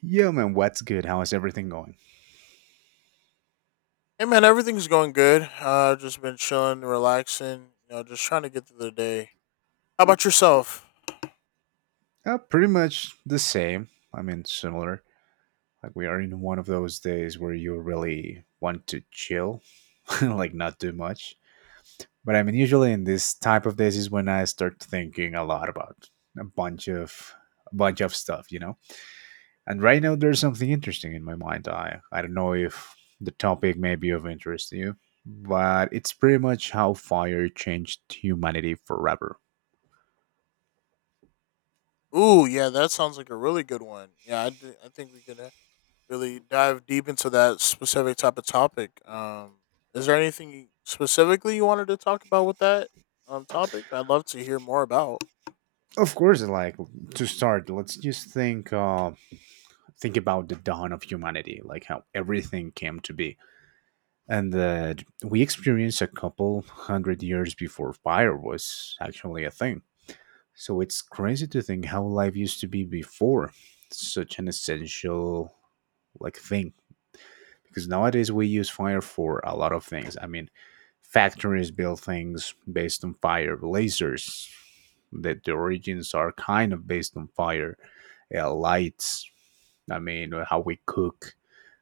Yo, man, what's good? How is everything going? Hey man, everything's going good. Just been chilling, relaxing. You know, just trying to get through the day. How about yourself? Pretty much the same. I mean, similar. Like, we are in one of those days where you really want to chill, like, not do much. But I mean, usually in this type of days is when I start thinking a lot about a bunch of a bunch of stuff, you know. And right now, there's something interesting in my mind. I don't know if the topic may be of interest to you, but it's pretty much how fire changed humanity forever. Ooh, yeah, that sounds like a really good one. Yeah, I think we could really dive deep into that specific type of topic. Is there anything specifically you wanted to talk about with that topic? I'd love to hear more about. Of course, like to start, let's just think about the dawn of humanity, like how everything came to be, and that we experienced a couple hundred years before fire was actually a thing. So it's crazy to think how life used to be before such an essential like thing, because nowadays we use fire for a lot of things. I mean, factories build things based on fire, lasers that the origins are kind of based on fire, lights. I mean, how we cook,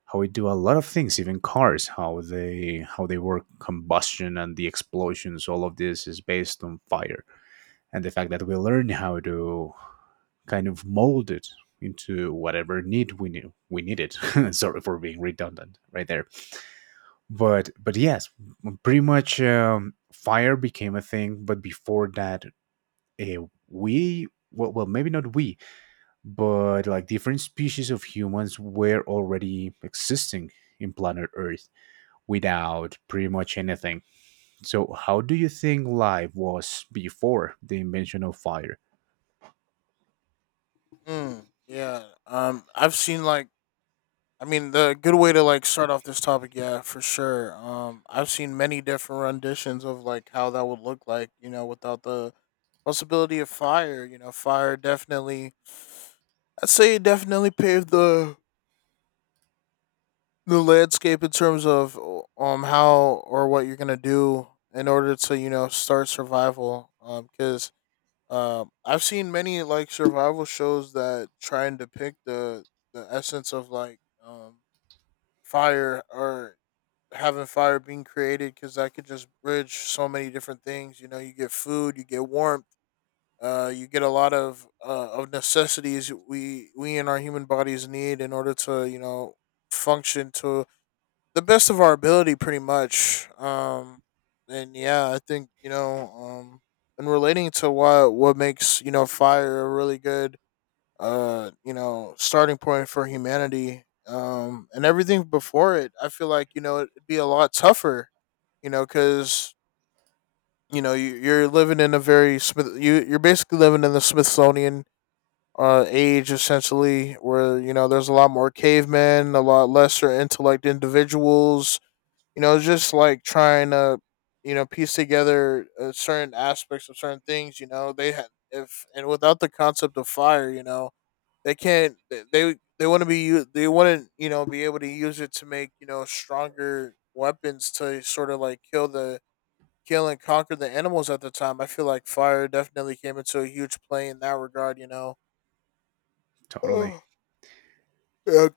how we do a lot of things, even cars, how they work combustion and the explosions. All of this is based on fire, and the fact that we learn how to kind of mold it into whatever need we need it. Sorry for being redundant right there, but yes, pretty much fire became a thing. But before that, uh, we, well, maybe not we, but like different species of humans were already existing in planet earth without pretty much anything. So how do you think life was before the invention of fire? Mm, yeah. I've seen like, I mean, the good way to like start off this topic, yeah, for sure. I've seen many different renditions of like how that would look like, you know, without the possibility of fire. You know, fire definitely, I'd say, it definitely paved the landscape in terms of how or what you're gonna do in order to, you know, start survival. Because I've seen many like survival shows that try and depict the essence of like, fire or having fire being created, because that could just bridge so many different things. You know, you get food, you get warmth, you get a lot of necessities we in our human bodies need in order to, you know, function to the best of our ability, pretty much. And yeah, I think, you know, and relating to what makes, you know, fire a really good you know, starting point for humanity, and everything before it, I feel like, you know, it'd be a lot tougher, you know, because, you know, you're living in a very smith you, you're basically living in the Smithsonian age, essentially, where, you know, there's a lot more cavemen, a lot lesser intellect individuals, you know, just like trying to, you know, piece together certain aspects of certain things, you know, they had if and without the concept of fire. You know, they can't they, want to be, they want to, you know, be able to use it to make, you know, stronger weapons to sort of like kill and conquer the animals at the time. I feel like fire definitely came into a huge play in that regard, you know. Totally. Oh, yeah,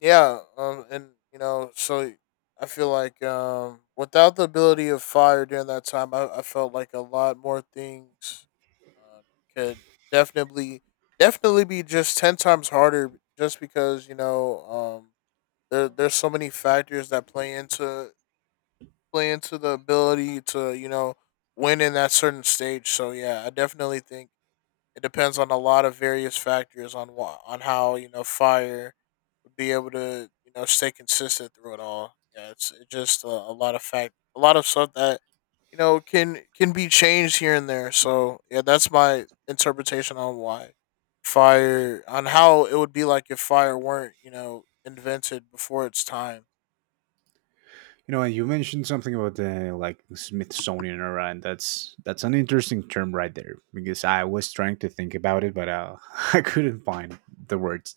yeah. And, you know, so I feel like, without the ability of fire during that time, I felt like a lot more things um, could definitely definitely be just 10 times harder, just because, you know, um there's so many factors that play into the ability to, you know, win in that certain stage. So yeah, I definitely think it depends on a lot of various factors on on how, you know, fire would be able to, you know, stay consistent through it all. Yeah, it's it just a lot of a lot of stuff that, you know, can be changed here and there. So yeah, that's my interpretation on why fire on how it would be like if fire weren't, you know, invented before its time. You know, and you mentioned something about the like Smithsonian era, and that's an interesting term right there, because I was trying to think about it, but I couldn't find the words.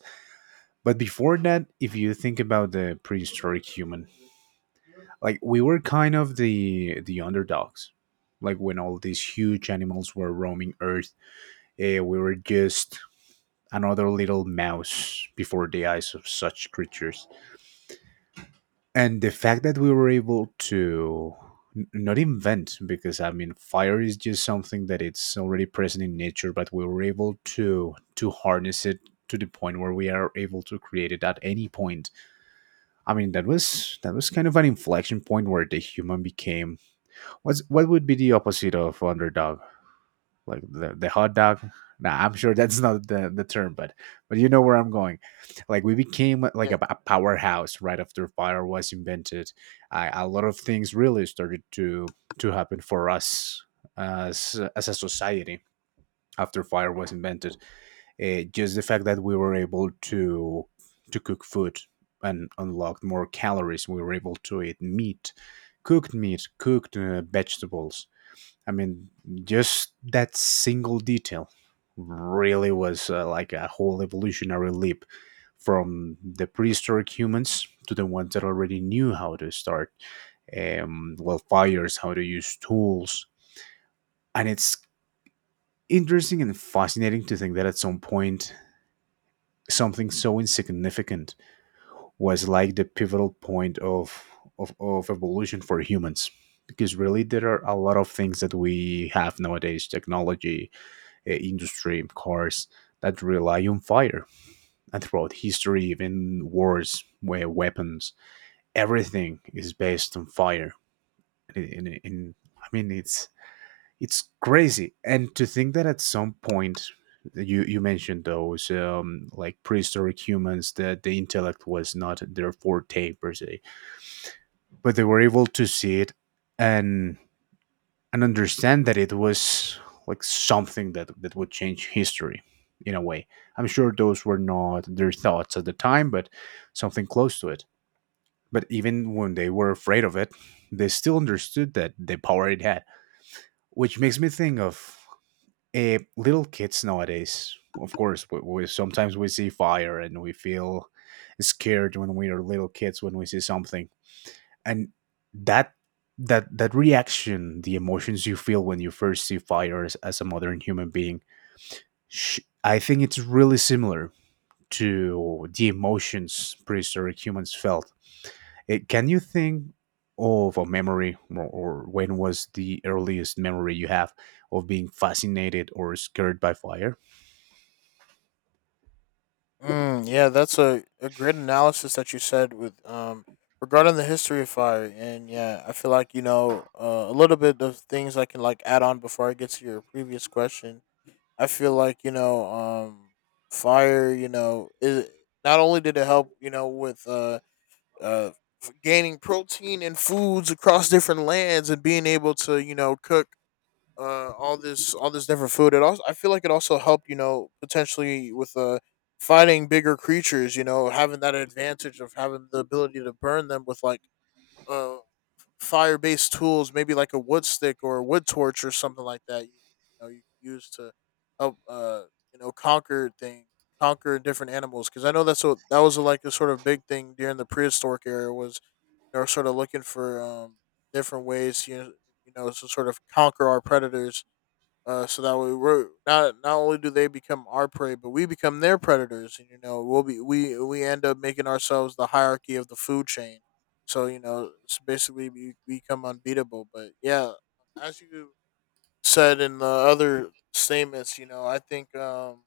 But before that, if you think about the prehistoric human, like we were kind of the underdogs, like when all these huge animals were roaming Earth, we were just another little mouse before the eyes of such creatures. And the fact that we were able to not invent, because I mean fire is just something that it's already present in nature, but we were able to harness it to the point where we are able to create it at any point. I mean, that was kind of an inflection point where the human became what's what would be the opposite of underdog, like the hot dog. Nah, I'm sure that's not the term, but you know where I'm going. Like we became like Yeah. a powerhouse right after fire was invented. I, a lot of things really started to happen for us, as a society, after fire was invented. Just the fact that we were able to cook food and unlocked more calories, we were able to eat meat, cooked meat, cooked vegetables. I mean, just that single detail really was like a whole evolutionary leap from the prehistoric humans to the ones that already knew how to start well, fires, how to use tools. And it's interesting and fascinating to think that at some point, something so insignificant was like the pivotal point of of evolution for humans, because really there are a lot of things that we have nowadays: technology, industry, cars that rely on fire. And throughout history, even wars, where weapons, everything is based on fire. And, and- and- I mean, it's crazy. And to think that at some point, you mentioned those like prehistoric humans that the intellect was not their forte per se, but they were able to see it and and understand that it was like something that that would change history in a way. I'm sure those were not their thoughts at the time, but something close to it. But even when they were afraid of it, they still understood that the power it had, which makes me think of little kids nowadays. Of course, sometimes we see fire and we feel scared when we are little kids when we see something. And that that reaction, the emotions you feel when you first see fire as a modern human being, I think it's really similar to the emotions prehistoric humans felt. It, can you think of a memory, or when was the earliest memory you have of being fascinated or scared by fire? Mm, yeah, that's a great analysis that you said with regarding the history of fire. And yeah, I feel like, you know, a little bit of things I can like add on before I get to your previous question. I feel like, you know, fire, you know, is not only did it help, you know, with uh gaining protein and foods across different lands and being able to, you know, cook, all this different food. It also, I feel like it also helped, you know, potentially with fighting bigger creatures. You know, having that advantage of having the ability to burn them with like uh fire based tools, maybe like a wood stick or a wood torch or something like that. You know, you can use to help, you know, conquer different animals, because I know that's what that was like a sort of big thing during the prehistoric era was they were sort of looking for different ways, you know, you know, to sort of conquer our predators, so that way we're not only do they become our prey, but we become their predators, and, you know, we'll be we end up making ourselves the hierarchy of the food chain. So, you know, it's basically we become unbeatable. But yeah, as you said in the other statements, you know, I think um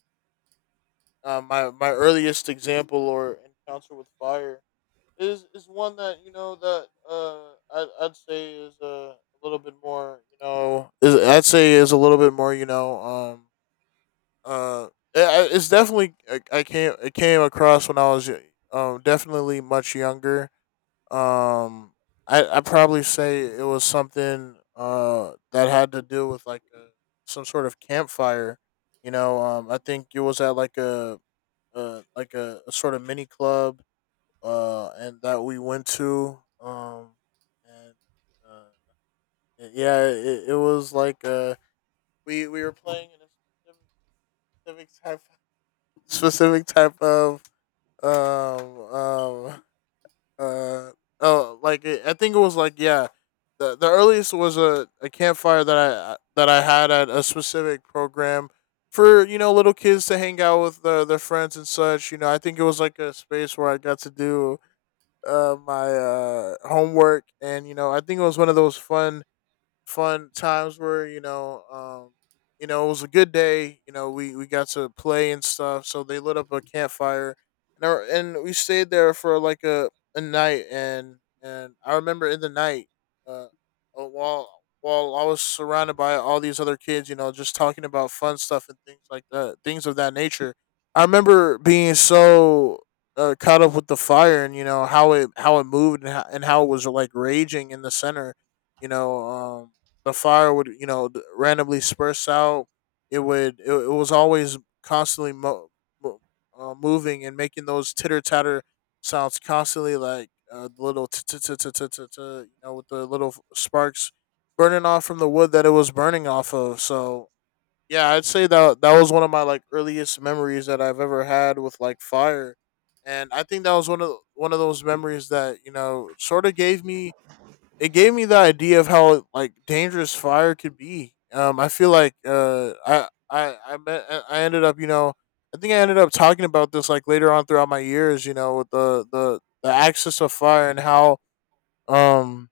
uh, my earliest example or encounter with fire is one that, you know, that I'd say is a little bit more, you know, is I'd say is a little bit more, you know, uh, it's definitely I came it came across when I was definitely much younger. Um, I probably say it was something that had to do with like some sort of campfire. You know, I think it was at like a like a sort of mini club and that we went to and uh yeah, it was like we were playing in a civic specific type of um um uh oh like I think it was like, yeah, the earliest was a campfire that I had at a specific program for, you know, little kids to hang out with, their friends and such. You know, I think it was like a space where I got to do my homework, and, you know, I think it was one of those fun times were. You know, it was a good day. You know, we got to play and stuff. So they lit up a campfire, and and we stayed there for like a night. And I remember in the night, uh, uh, while while I was surrounded by all these other kids, you know, just talking about fun stuff and things like that, things of that nature. I remember being so caught up with the fire and, you know, how it moved, and and how it was like raging in the center, you know. The fire would, you know, randomly spurts out. It would, it was always constantly mo- moving and making those titter tatter sounds constantly, like, the little you know, with the little sparks burning off from the wood that it was burning off of. So yeah, I'd say that that was one of my like earliest memories that I've ever had with like fire. And I think that was one of those memories that, you know, sort of gave me, it gave me the idea of how like dangerous fire could be. I feel like, I ended up, you know, I think I ended up talking about this like later on throughout my years. You know, with the axis of fire and how um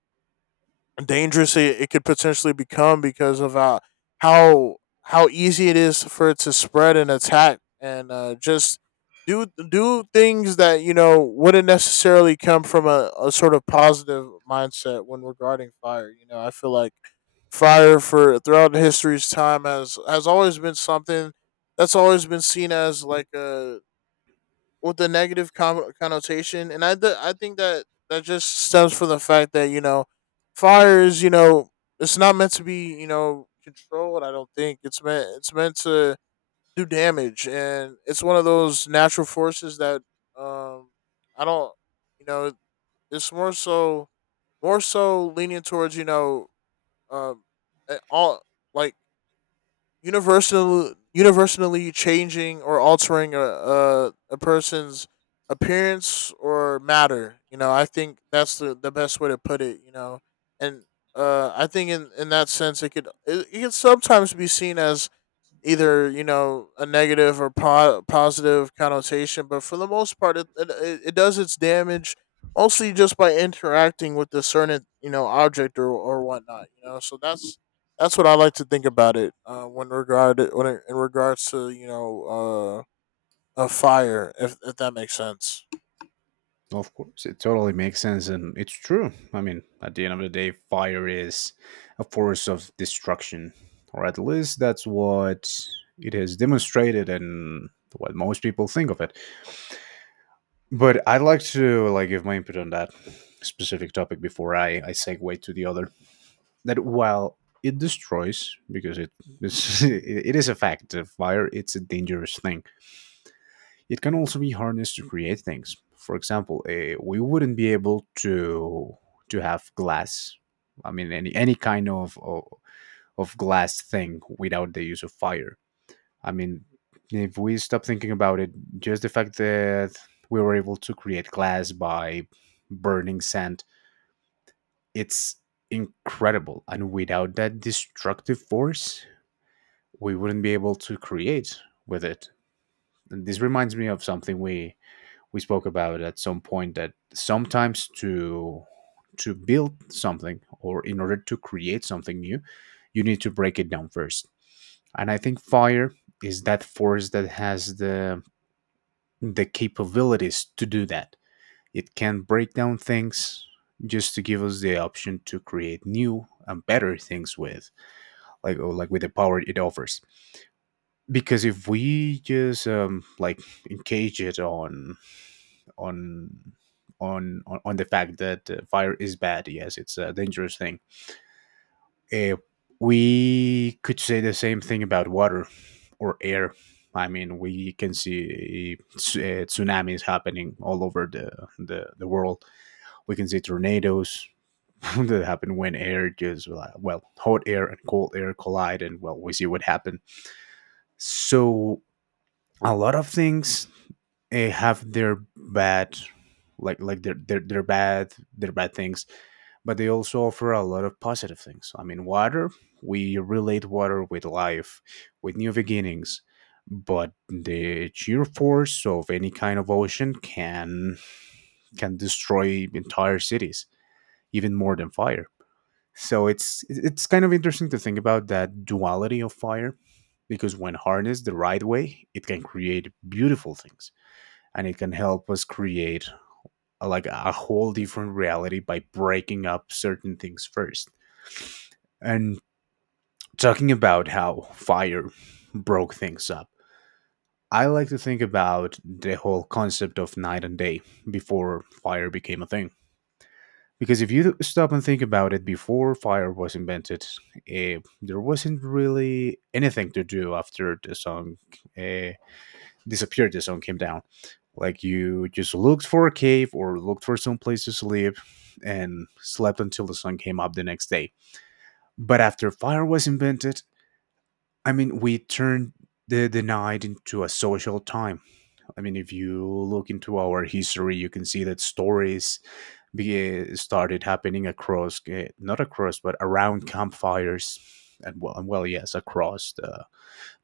dangerous it could potentially become because of, how how easy it is for it to spread and attack, and, just do things that, you know, wouldn't necessarily come from a sort of positive mindset when regarding fire. You know, I feel like fire for throughout history's time has always been something that's always been seen as like a with the negative connotation, and I I think that that just stems from the fact that, you know, fire is, you know, it's not meant to be, you know, controlled. I don't think it's meant to do damage, and it's one of those natural forces that, um I don't you know, it's more so leaning towards, you know, um all like universally changing or altering a person's appearance or matter. You know, I think that's the best way to put it. You know, and, I think in that sense, it could it could sometimes be seen as either, you know, a negative or positive connotation, but for the most part it does its damage mostly just by interacting with the certain, you know, object or whatnot. You know, so that's what I like to think about it, when regard when it, in regards to, you know, a fire, if that makes sense. Of course, it totally makes sense, and it's true. I mean, at the end of the day, fire is a force of destruction, or at least that's what it has demonstrated and what most people think of it. But I'd like to like give my input on that specific topic before I segue to the other. That while it destroys, because it it is a fact that fire it's a dangerous thing, it can also be harnessed to create things. For example, we wouldn't be able to have glass. I mean, any kind of glass thing without the use of fire. I mean, if we stop thinking about it, just the fact that we were able to create glass by burning sand, it's incredible. And without that destructive force, we wouldn't be able to create with it. And this reminds me of something we spoke about at some point, that sometimes to build something, or in order to create something new, you need to break it down first. And I think fire is that force that has the capabilities to do that. It can break down things just to give us the option to create new and better things with, like, or like with the power it offers. Because if we just like encage it on on on the fact that fire is bad. Yes, it's a dangerous thing. Uh, we could say the same thing about water or air. I mean, we can see tsunamis happening all over the world. We can see tornadoes that happen when air just, well, hot air and cold air collide, and well, we see what happened. So a lot of things have their bad, like their bad things, but they also offer a lot of positive things. I mean, water, we relate water with life, with new beginnings, but the sheer force of any kind of ocean can destroy entire cities, even more than fire. So it's kind of interesting to think about that duality of fire, because when harnessed the right way, it can create beautiful things, and it can help us create a, like a whole different reality by breaking up certain things first. And talking about how fire broke things up. I like to think about the whole concept of night and day before fire became a thing. Because if you stop and think about it, before fire was invented, there wasn't really anything to do after the song uh, disappeared, the song came down. Like you just looked for a cave or looked for some place to sleep, and slept until the sun came up the next day. But after fire was invented, I mean, we turned the night into a social time. I mean, if you look into our history, you can see that stories started happening across, not across, but around campfires, and well, yes, across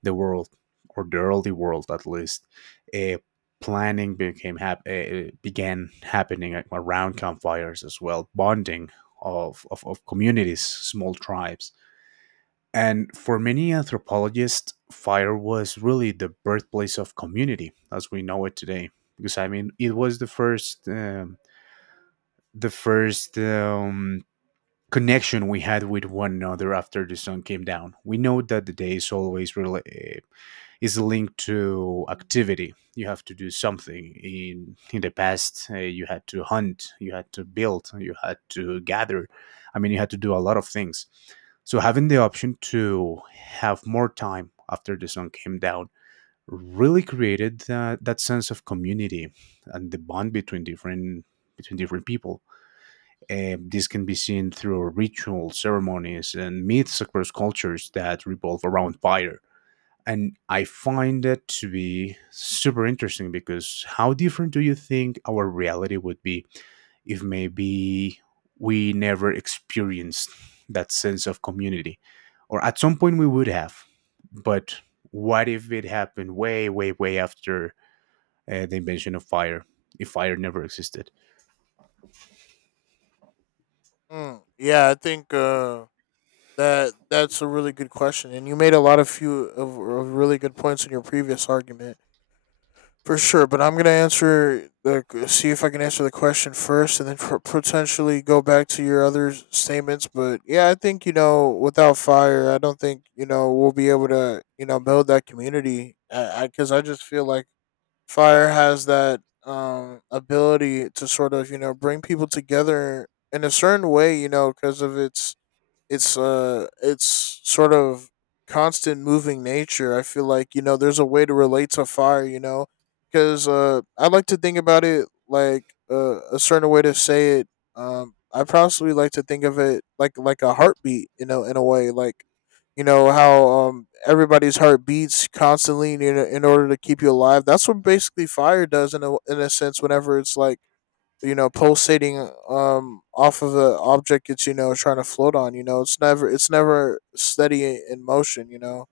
the world, or the early world at least. Uh, Planning became began happening like, around campfires as well, bonding of communities, small tribes. And for many anthropologists, fire was really the birthplace of community as we know it today. Because I mean, it was the first connection we had with one another after the sun came down. We know that the day is always is linked to activity. You have to do something. In the past, you had to hunt, you had to build, you had to gather. I mean, you had to do a lot of things. So having the option to have more time after the sun came down really created that, that sense of community and the bond between different people. This can be seen through rituals, ceremonies, and myths across cultures that revolve around fire. And I find that to be super interesting because how different do you think our reality would be if maybe we never experienced that sense of community? Or at some point we would have. But what if it happened way, way, way after the invention of fire? If fire never existed? Mm, yeah, I think that that's a really good question, and you made a lot of few of really good points in your previous argument for sure. But I'm gonna answer the see if I can answer the question first, and then potentially go back to your other statements. But yeah, I think you know without fire, I don't think you know we'll be able to you know build that community. I because I, 'cause I just feel like fire has that ability to sort of you know bring people together in a certain way, you know, because of its it's sort of constant moving nature. I feel like you know there's a way to relate to fire, you know, because I like to think about it like, a certain way to say it, I possibly like to think of it like a heartbeat, you know, in a way, like, you know how everybody's heart beats constantly in order to keep you alive. That's what basically fire does in a sense whenever it's like, you know, pulsating off of the object. It's, you know, trying to float on. You know, it's never steady in motion, you know.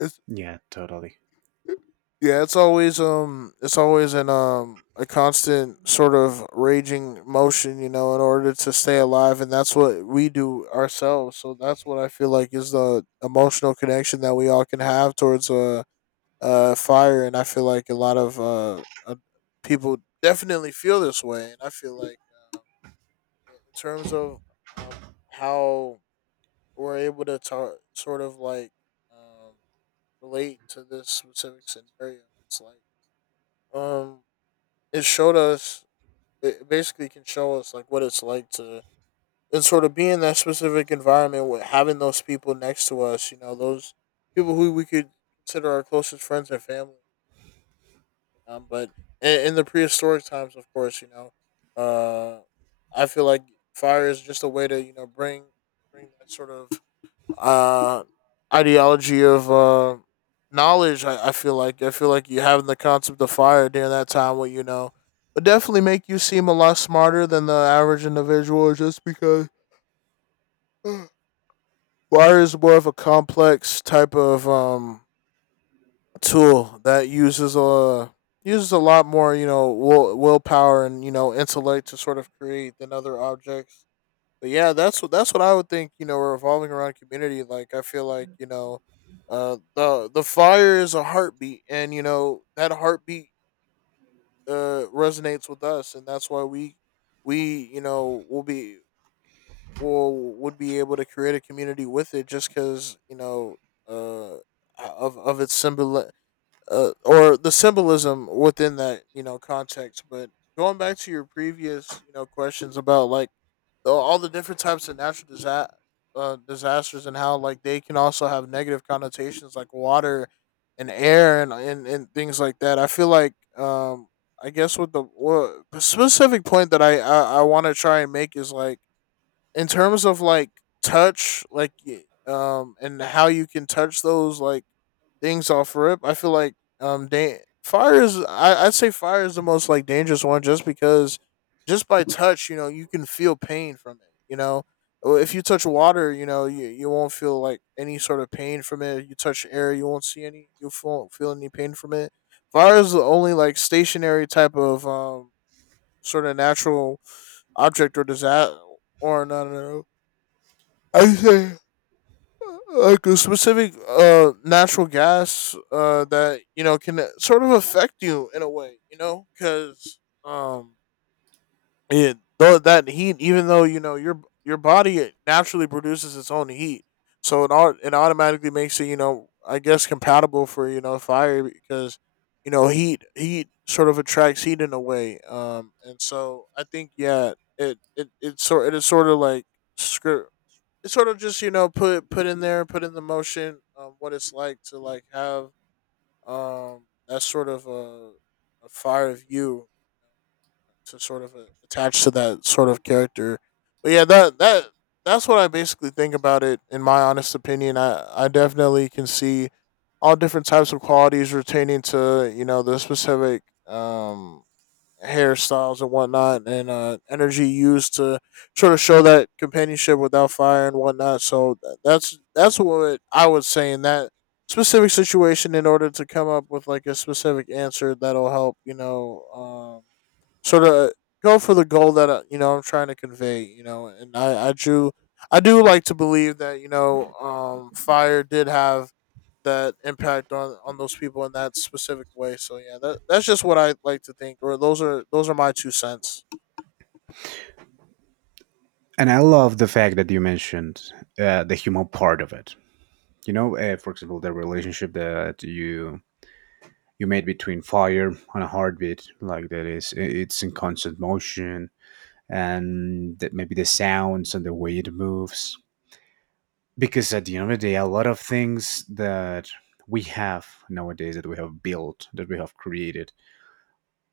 It's Yeah, totally. Yeah, it's always, it's always in, a constant sort of raging motion, you know, in order to stay alive, and that's what we do ourselves. So that's what I feel like is the emotional connection that we all can have towards a fire. And I feel like a lot of people definitely feel this way. And I feel like, in terms of, um, how we're able to sort of like, um, relate to this specific scenario. It's like, um, it showed us. It basically can show us like what it's like to and sort of be in that specific environment with having those people next to us. You know, those people who we could consider our closest friends and family. But in the prehistoric times, of course, you know, uh, I feel like fire is just a way to, you know, bring that sort of, uh, ideology of, knowledge. I feel like you having the concept of fire during that time, what, you know, would definitely make you seem a lot smarter than the average individual, just because fire is more of a complex type of, tool that uses a lot more, you know, willpower and, you know, intellect to sort of create than other objects. But yeah, that's what I would think. You know, revolving around community. Like I feel like, you know, the fire is a heartbeat, and you know that heartbeat resonates with us, and that's why we you know will be — will would be able to create a community with it, just because you know, uh of its symbol, or the symbolism within that context. But going back to your previous, you know, questions about like, though all the different types of natural disasters and how like they can also have negative connotations like water and air and and things like that. I feel like, I guess with the — the specific point that I want to try and make is like, in terms of like touch, like, and how you can touch those like things off rip. I feel like, fire is — I'd say fire is the most like dangerous one, just because just by touch, you know, you can feel pain from it. You know, or if you touch water, you know, you won't feel like any sort of pain from it. You touch air, you won't see any, you won't feel any pain from it. Fire is the only like stationary type of, sort of natural object or disaster — or no no no, I say like a specific natural gas that, you know, can, sort of affect you in a way, you know, because it — though that heat, even though you know your body naturally produces its own heat, so it automatically makes it, you know, I guess compatible for, you know, fire, because you know heat sort of attracts heat in a way. And so I think, yeah, it is sort of like — script — it sort of just, you know, put in there, put in the motion, what it's like to like have that sort of a fire of you to sort of, attach to that sort of character. But yeah, that's what I basically think about it. In my honest opinion, I definitely can see all different types of qualities retaining to, you know, the specific, hairstyles and whatnot, and, energy used to sort of show that companionship without fire and whatnot. So that's what I would say in that specific situation in order to come up with like a specific answer that'll help, you know, sort of go for the goal that, you know, I'm trying to convey. You know, and I do like to believe that, you know, fire did have that impact on those people in that specific way. So yeah, that's just what I like to think, or those are my two cents. And I love the fact that you mentioned the human part of it. You know, for example, the relationship that you made between fire and a heartbeat, like that is it's in constant motion, and that maybe the sounds and the way it moves. Because at the end of the day, a lot of things that we have nowadays that we have built, that we have created,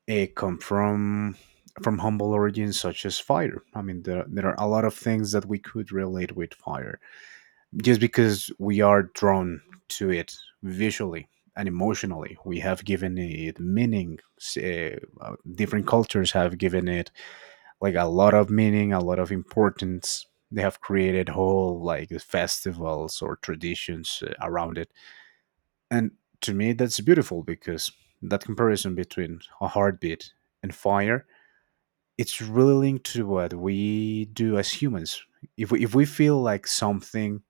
it come from humble origins such as fire. I mean, there are a lot of things that we could relate with fire just because we are drawn to it visually, and emotionally we have given it different cultures have given it like a lot of meaning, a lot of importance. They have created whole like festivals or traditions around it. And to me that's beautiful because that comparison between a heartbeat and fire, it's really linked to what we do as humans. If we feel like something,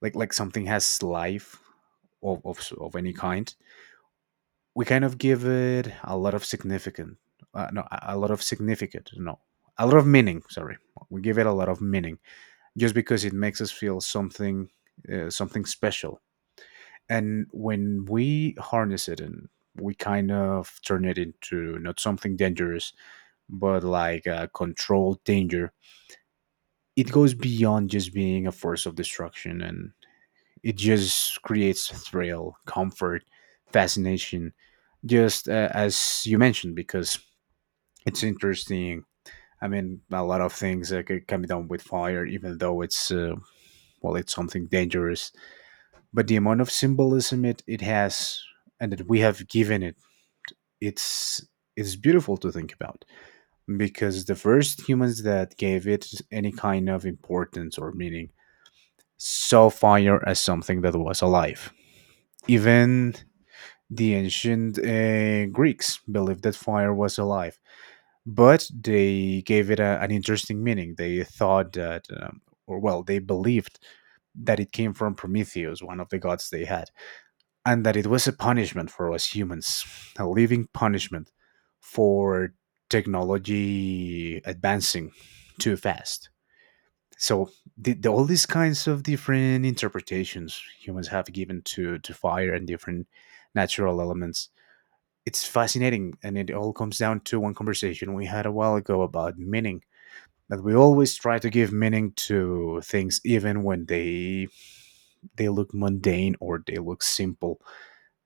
like something has life of any kind, we kind of give it a lot of significant, no, a lot of significant, no, a lot of meaning. Sorry, we give it a lot of meaning just because it makes us feel something, something special. And when we harness it and we kind of turn it into not something dangerous, but like a controlled danger, it goes beyond just being a force of destruction, and it just creates thrill, comfort, fascination, just as you mentioned, because it's interesting. I mean, a lot of things can be done with fire, even though it's well, it's something dangerous. But the amount of symbolism it has, and that we have given it, it's it's beautiful to think about, because the first humans that gave it any kind of importance or meaning saw fire as something that was alive. Even the ancient Greeks believed that fire was alive, but they gave it a, an interesting meaning. They thought that, or well, they believed that it came from Prometheus, one of the gods they had, and that it was a punishment for us humans, a living punishment for technology advancing too fast. So all these kinds of different interpretations humans have given to fire and different natural elements, it's fascinating, and it all comes down to one conversation we had a while ago about meaning. That we always try to give meaning to things even when they look mundane or they look simple,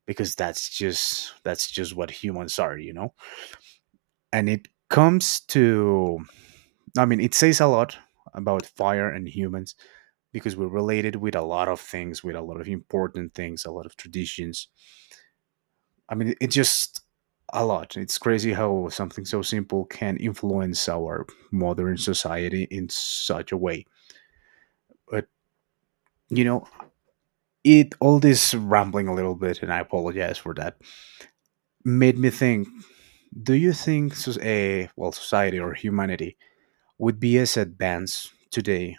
because that's just what humans are, you know. And it comes to, I mean, it says a lot about fire and humans, because we're related with a lot of things, with a lot of important things, a lot of traditions. I mean, it just a lot. It's crazy how something so simple can influence our modern society in such a way. But you know, it all this rambling a little bit, and I apologize for that. Made me think: do you think well, society or humanity would be as advanced today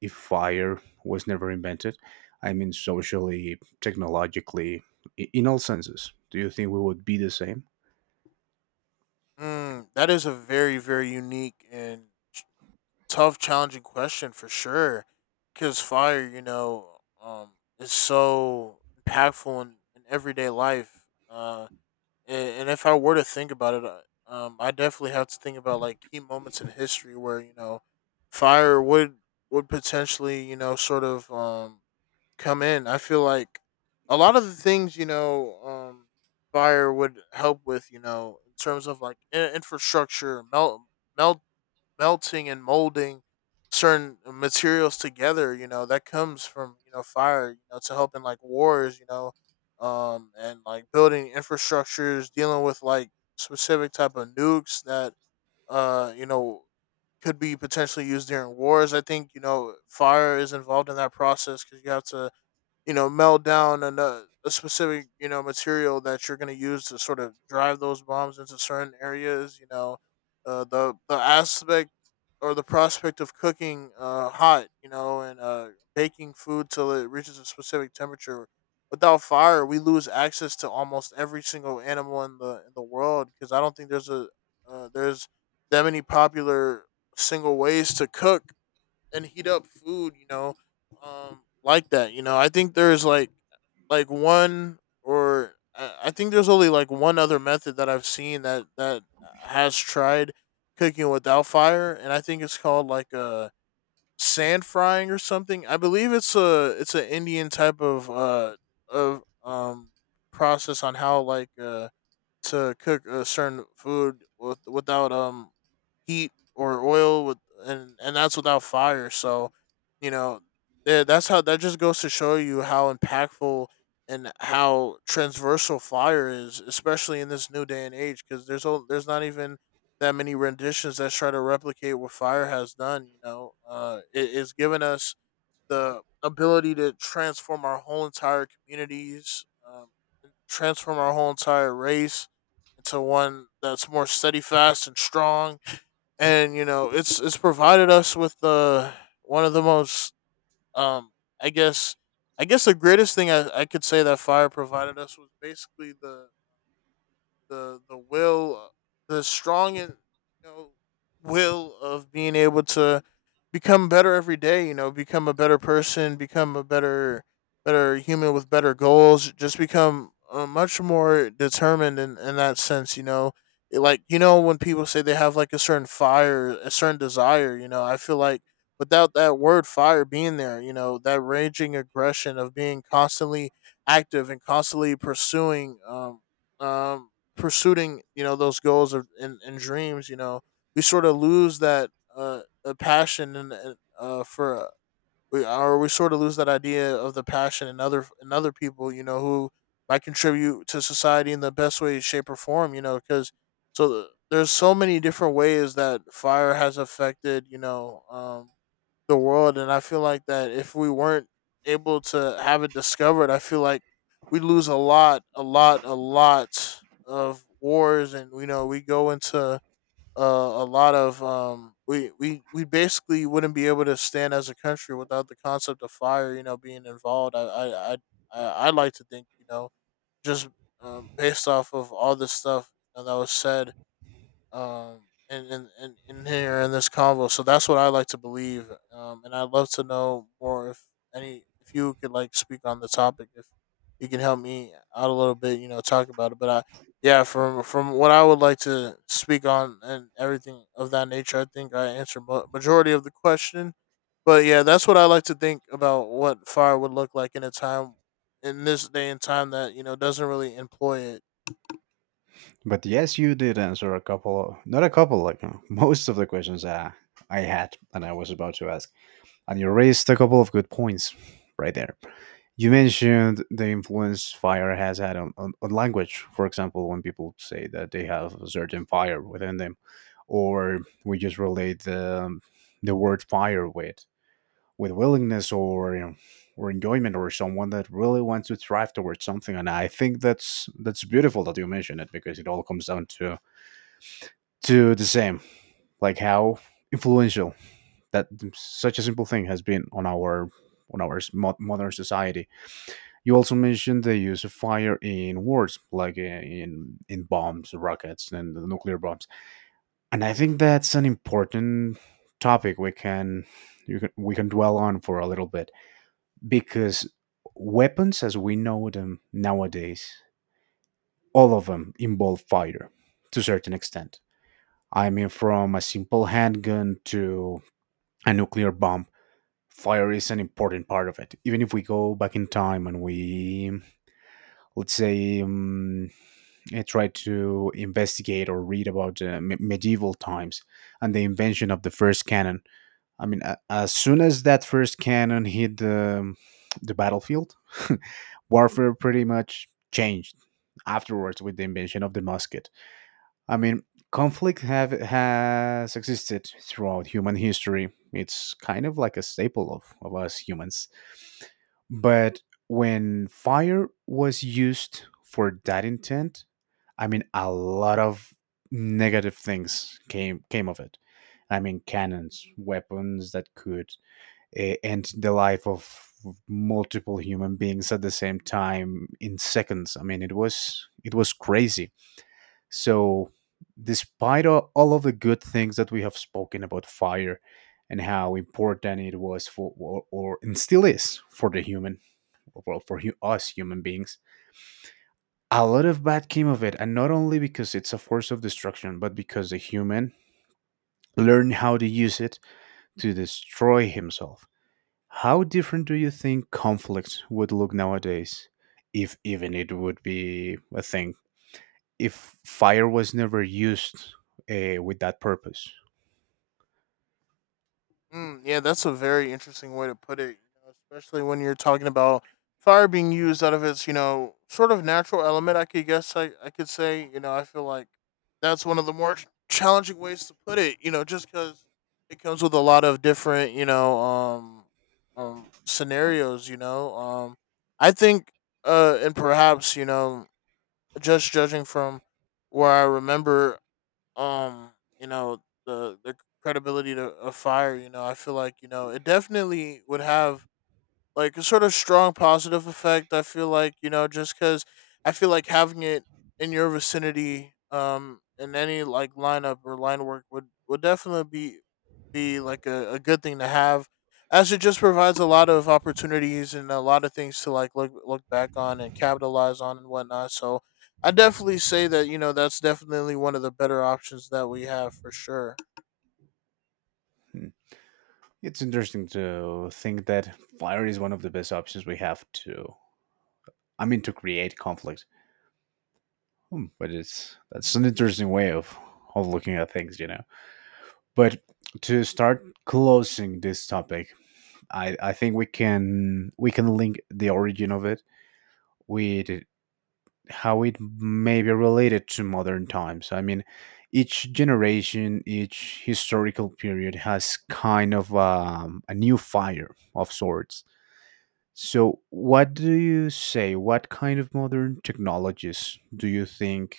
if fire was never invented? I mean, socially, technologically, in all senses. Do you think we would be the same? Mm, that is a very very unique and tough, challenging question for sure. Because fire, you know, um, is so impactful in everyday life. And if I were to think about it, I definitely have to think about like key moments in history where, you know, fire would potentially, you know, sort of come in. I feel like a lot of the things, you know, fire would help with, you know, in terms of like infrastructure — melting and molding certain materials together, you know. That comes from, you know, fire, you know, to helping like wars, you know, and like building infrastructures, dealing with like specific type of nukes that, you know, could be potentially used during wars. I think, you know, fire is involved in that process because you have to, you know, meld down and a specific, you know, material that you're going to use to sort of drive those bombs into certain areas, you know. The aspect or the prospect of cooking, hot, you know, and, baking food till it reaches a specific temperature. Without fire we lose access to almost every single animal in the world, because I don't think there's a there's that many popular single ways to cook and heat up food, you know, like that. You know, I think there's like one, or I think there's only like one other method that I've seen that has tried cooking without fire, and I think it's called like a sand frying or something. I believe it's a it's an Indian type of, of um process on how like, to cook a certain food with, without heat or oil with — and that's without fire. So, you know, yeah, that's how — that just goes to show you how impactful and how transversal fire is, especially in this new day and age, because there's not even that many renditions that try to replicate what fire has done, you know. It's given us the ability to transform our whole entire communities, transform our whole entire race into one that's more steady fast and strong, and, you know, it's provided us with, one of the most, um i guess I guess the greatest thing I could say that fire provided us was basically the will, the strong and, you know, will of being able to become better every day. You know, become a better person, become a better human with better goals. Just become, much more determined in that sense. You know, like, you know, when people say they have like a certain fire, a certain desire. You know, I feel like without that word fire being there, you know, that raging aggression of being constantly active and constantly pursuing um, pursuing you know those goals and dreams you know we sort of lose that passion and, for we sort of lose that idea of the passion in other people you know who might contribute to society in the best way shape or form you know because so there's so many different ways that fire has affected you know the world, and I feel like that if we weren't able to have it discovered, I feel like we lose a lot of wars and you know we go into a lot of we basically wouldn't be able to stand as a country without the concept of fire you know being involved. I like to think you know just based off of all this stuff you know, that was said, um, in here in this convo. So that's what I like to believe. And I'd love to know more if any, if you could like speak on the topic, if you can help me out a little bit, you know, talk about it. But I, yeah, from what I would like to speak on and everything of that nature, I think I answered majority of the question. But yeah, that's what I like to think about what fire would look like in a time in this day and time that you know doesn't really employ it. But yes, you did answer a couple, not a couple, like most of the questions I had and I was about to ask. And you raised a couple of good points right there. You mentioned the influence fire has had on language, for example, when people say that they have a certain fire within them, or we just relate the word fire with willingness or. You know, or enjoyment or someone that really wants to thrive towards something, and I think that's beautiful that you mentioned it, because it all comes down to the same, like how influential that such a simple thing has been on our modern society. You also mentioned the use of fire in wars, like in bombs, rockets and the nuclear bombs. And I think that's an important topic we can, you can, we can dwell on for a little bit, because weapons as we know them nowadays, all of them involve fire to a certain extent. I mean, from a simple handgun to a nuclear bomb, fire is an important part of it. Even if we go back in time and we, let's say, try to investigate or read about medieval times and the invention of the first cannon. I mean, as soon as that first cannon hit the battlefield, warfare pretty much changed afterwards with the invention of the musket. I mean, conflict have has existed throughout human history. It's kind of like a staple of us humans. But when fire was used for that intent, I mean, a lot of negative things came of it. I mean, cannons, weapons that could end the life of multiple human beings at the same time in seconds. I mean, it was crazy. So, despite all of the good things that we have spoken about fire, and how important it was for, or and still is for the human, well, for us human beings, a lot of bad came of it. And not only because it's a force of destruction, but because the human learned how to use it to destroy himself. How different do you think conflict would look nowadays, if even it would be a thing? If fire was never used with that purpose. Mm, yeah, that's a very interesting way to put it, you know, especially when you're talking about fire being used out of its, you know, sort of natural element. I could guess, I could say, you know, I feel like that's one of the more challenging ways to put it, you know, just because it comes with a lot of different, you know, scenarios, you know, I think, and perhaps, you know, just judging from where I remember um you know the credibility of fire. You know, I feel like, you know, it definitely would have like a sort of strong positive effect. I feel like, you know, just because I feel like having it in your vicinity in any like lineup or line work would definitely be like a good thing to have, as it just provides a lot of opportunities and a lot of things to like look back on and capitalize on and whatnot. So I definitely say that, you know, that's definitely one of the better options that we have for sure. Hmm. It's interesting to think that fire is one of the best options we have to, I mean, to create conflict. Hmm, but it's that's an interesting way of looking at things, you know. But to start closing this topic, I think we can link the origin of it with how it may be related to modern times. I mean, each generation, each historical period has kind of a new fire of sorts. So, what do you say? What kind of modern technologies do you think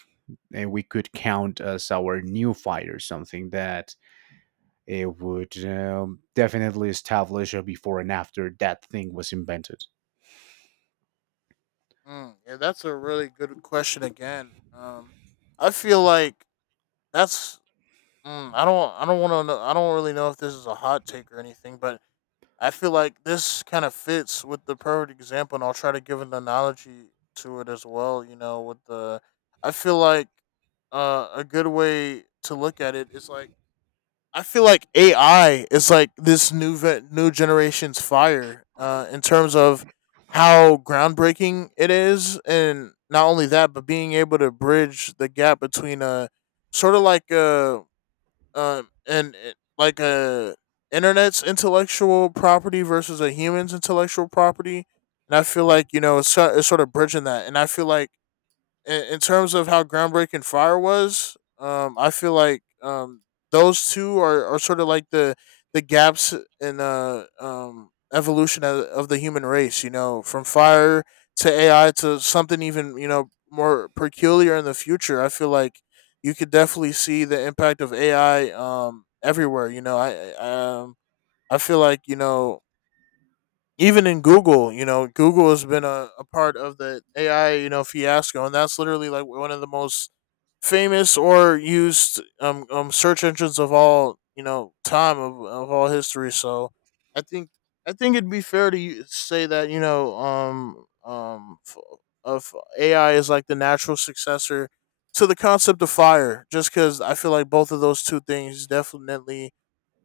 we could count as our new fight, or something that it would definitely establish a before and after that thing was invented? Mm, yeah, that's a really good question again. I feel like that's, mm, I don't want to, I don't really know if this is a hot take or anything, but I feel like this kind of fits with the perfect example, and I'll try to give an analogy to it as well. You know, with the, I feel like a good way to look at it is like I feel like AI is like this new new generation's fire in terms of how groundbreaking it is, and not only that, but being able to bridge the gap between a sort of like a like a internet's intellectual property versus a human's intellectual property. And I feel like, you know, it's, it's sort of bridging that, and I feel like in terms of how groundbreaking fire was, I feel like, those two are sort of like the gaps in evolution of the human race. You know, from fire to AI to something even you know more peculiar in the future. I feel like you could definitely see the impact of AI everywhere. You know, I feel like you know even in Google, you know, Google has been a part of the AI, you know, fiasco, and that's literally like one of the most famous or used search engines of all you know time of all history. So I think I think it'd be fair to say that, you know, of AI is like the natural successor to the concept of fire, just because I feel like both of those two things definitely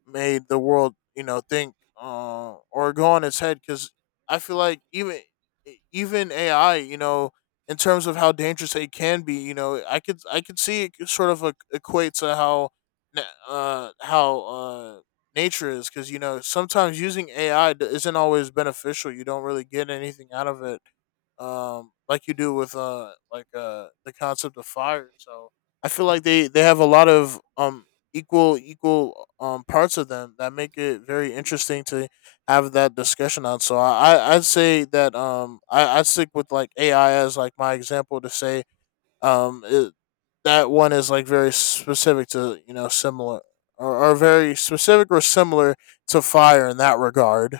made the world, you know, think, or go on its head. Because I feel like even even AI, you know, in terms of how dangerous it can be, you know, I could see it could sort of like equate to how na- uh how uh nature is, because you know sometimes using AI isn't always beneficial. You don't really get anything out of it like you do with the concept of fire. So I feel like they have a lot of equal parts of them that make it very interesting to have that discussion on. So I'd say that I stick with like AI as like my example to say it, that one is like very specific to you know similar or very specific or similar to fire in that regard.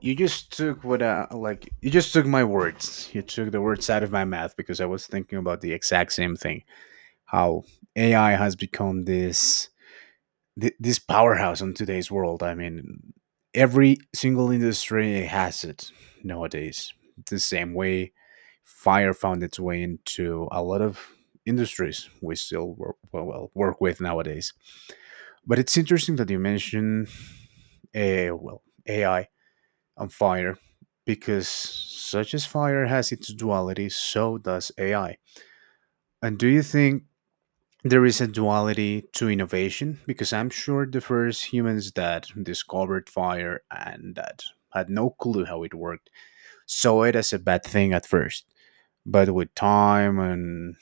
You just took what I like. You just took my words. You took the words out of my mouth, because I was thinking about the exact same thing. How AI has become this this powerhouse in today's world. I mean, every single industry has it nowadays. The same way fire found its way into a lot of industries we still work, well, well, work with nowadays. But it's interesting that you mention, well, AI and fire, because such as fire has its duality, so does AI. And do you think there is a duality to innovation, because I'm sure the first humans that discovered fire and that had no clue how it worked saw it as a bad thing at first. But with time and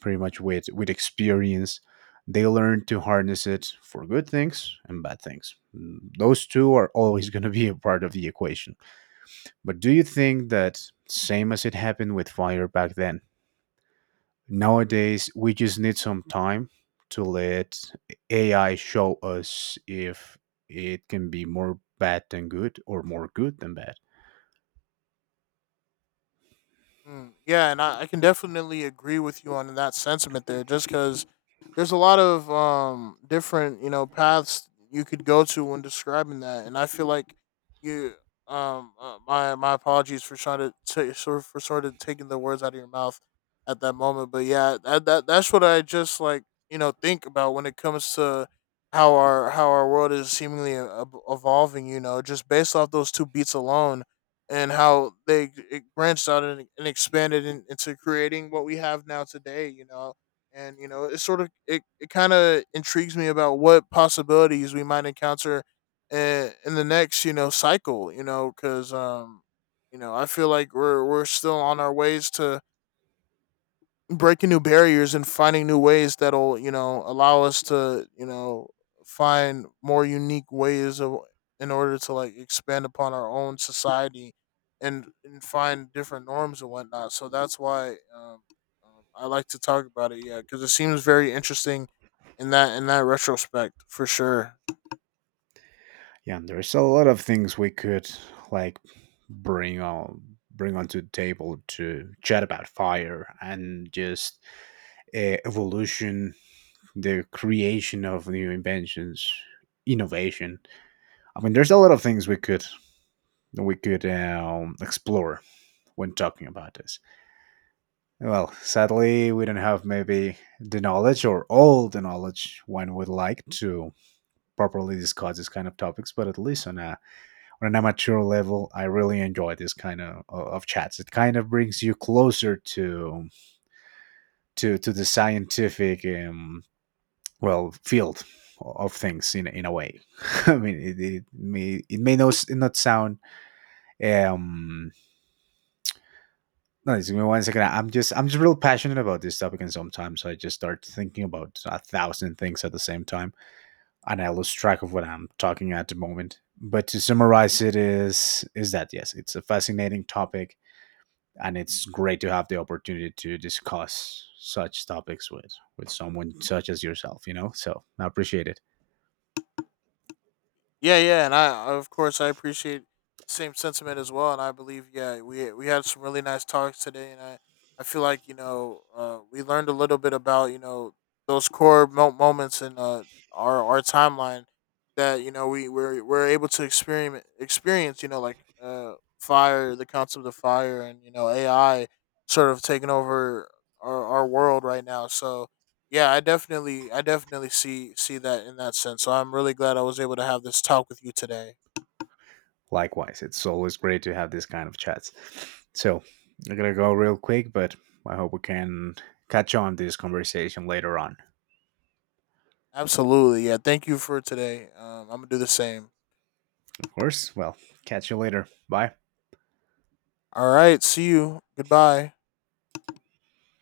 pretty much with experience, they learned to harness it for good things and bad things. Mm, those two are always going to be a part of the equation. But do you think that, same as it happened with fire back then, nowadays, we just need some time to let AI show us if it can be more bad than good or more good than bad. Mm, yeah, and I can definitely agree with you on that sentiment there. Just because there's a lot of different you know paths you could go to when describing that, and I feel like you my my apologies for trying to for sort of taking the words out of your mouth at that moment. But yeah, that's what I just like you know think about when it comes to how our world is seemingly evolving. You know, just based off those two beats alone and how they it branched out and expanded into creating what we have now today, you know. And you know it sort of it kind of intrigues me about what possibilities we might encounter in the next you know cycle, you know. Because you know I feel like we're still on our ways to breaking new barriers and finding new ways that'll you know allow us to you know find more unique ways of in order to like expand upon our own society and find different norms and whatnot. So that's why I like to talk about it, yeah, because it seems very interesting in that retrospect for sure. Yeah, and there's a lot of things we could like bring on bring onto the table to chat about fire and just evolution, the creation of new inventions, innovation. I mean, there's a lot of things we could explore when talking about this. Well, sadly, we don't have maybe the knowledge or all the knowledge one would like to properly discuss this kind of topics. But at least on a on an amateur level, I really enjoy this kind of chats. It kind of brings you closer to the scientific well field of things in a way. I mean, it may not not sound um no, just give me one second. I'm just real passionate about this topic, and sometimes I just start thinking about a thousand things at the same time, and I lose track of what I'm talking at the moment. But to summarize, it is that yes, it's a fascinating topic, and it's great to have the opportunity to discuss such topics with someone such as yourself. You know, so I appreciate it. Yeah, yeah, and I of course I appreciate the same sentiment as well, and I believe yeah we had some really nice talks today, and I feel like you know we learned a little bit about you know those core moments in our timeline that you know we're able to experiment experience you know like fire, the concept of fire, and you know AI sort of taking over our world right now. So yeah, I definitely see that in that sense. So I'm really glad I was able to have this talk with you today. Likewise, it's always great to have this kind of chats. So I'm gonna go real quick, but I hope we can catch on this conversation later on. Absolutely. Yeah, thank you for today. I'm going to do the same. Of course. Well, catch you later. Bye. All right, see you. Goodbye.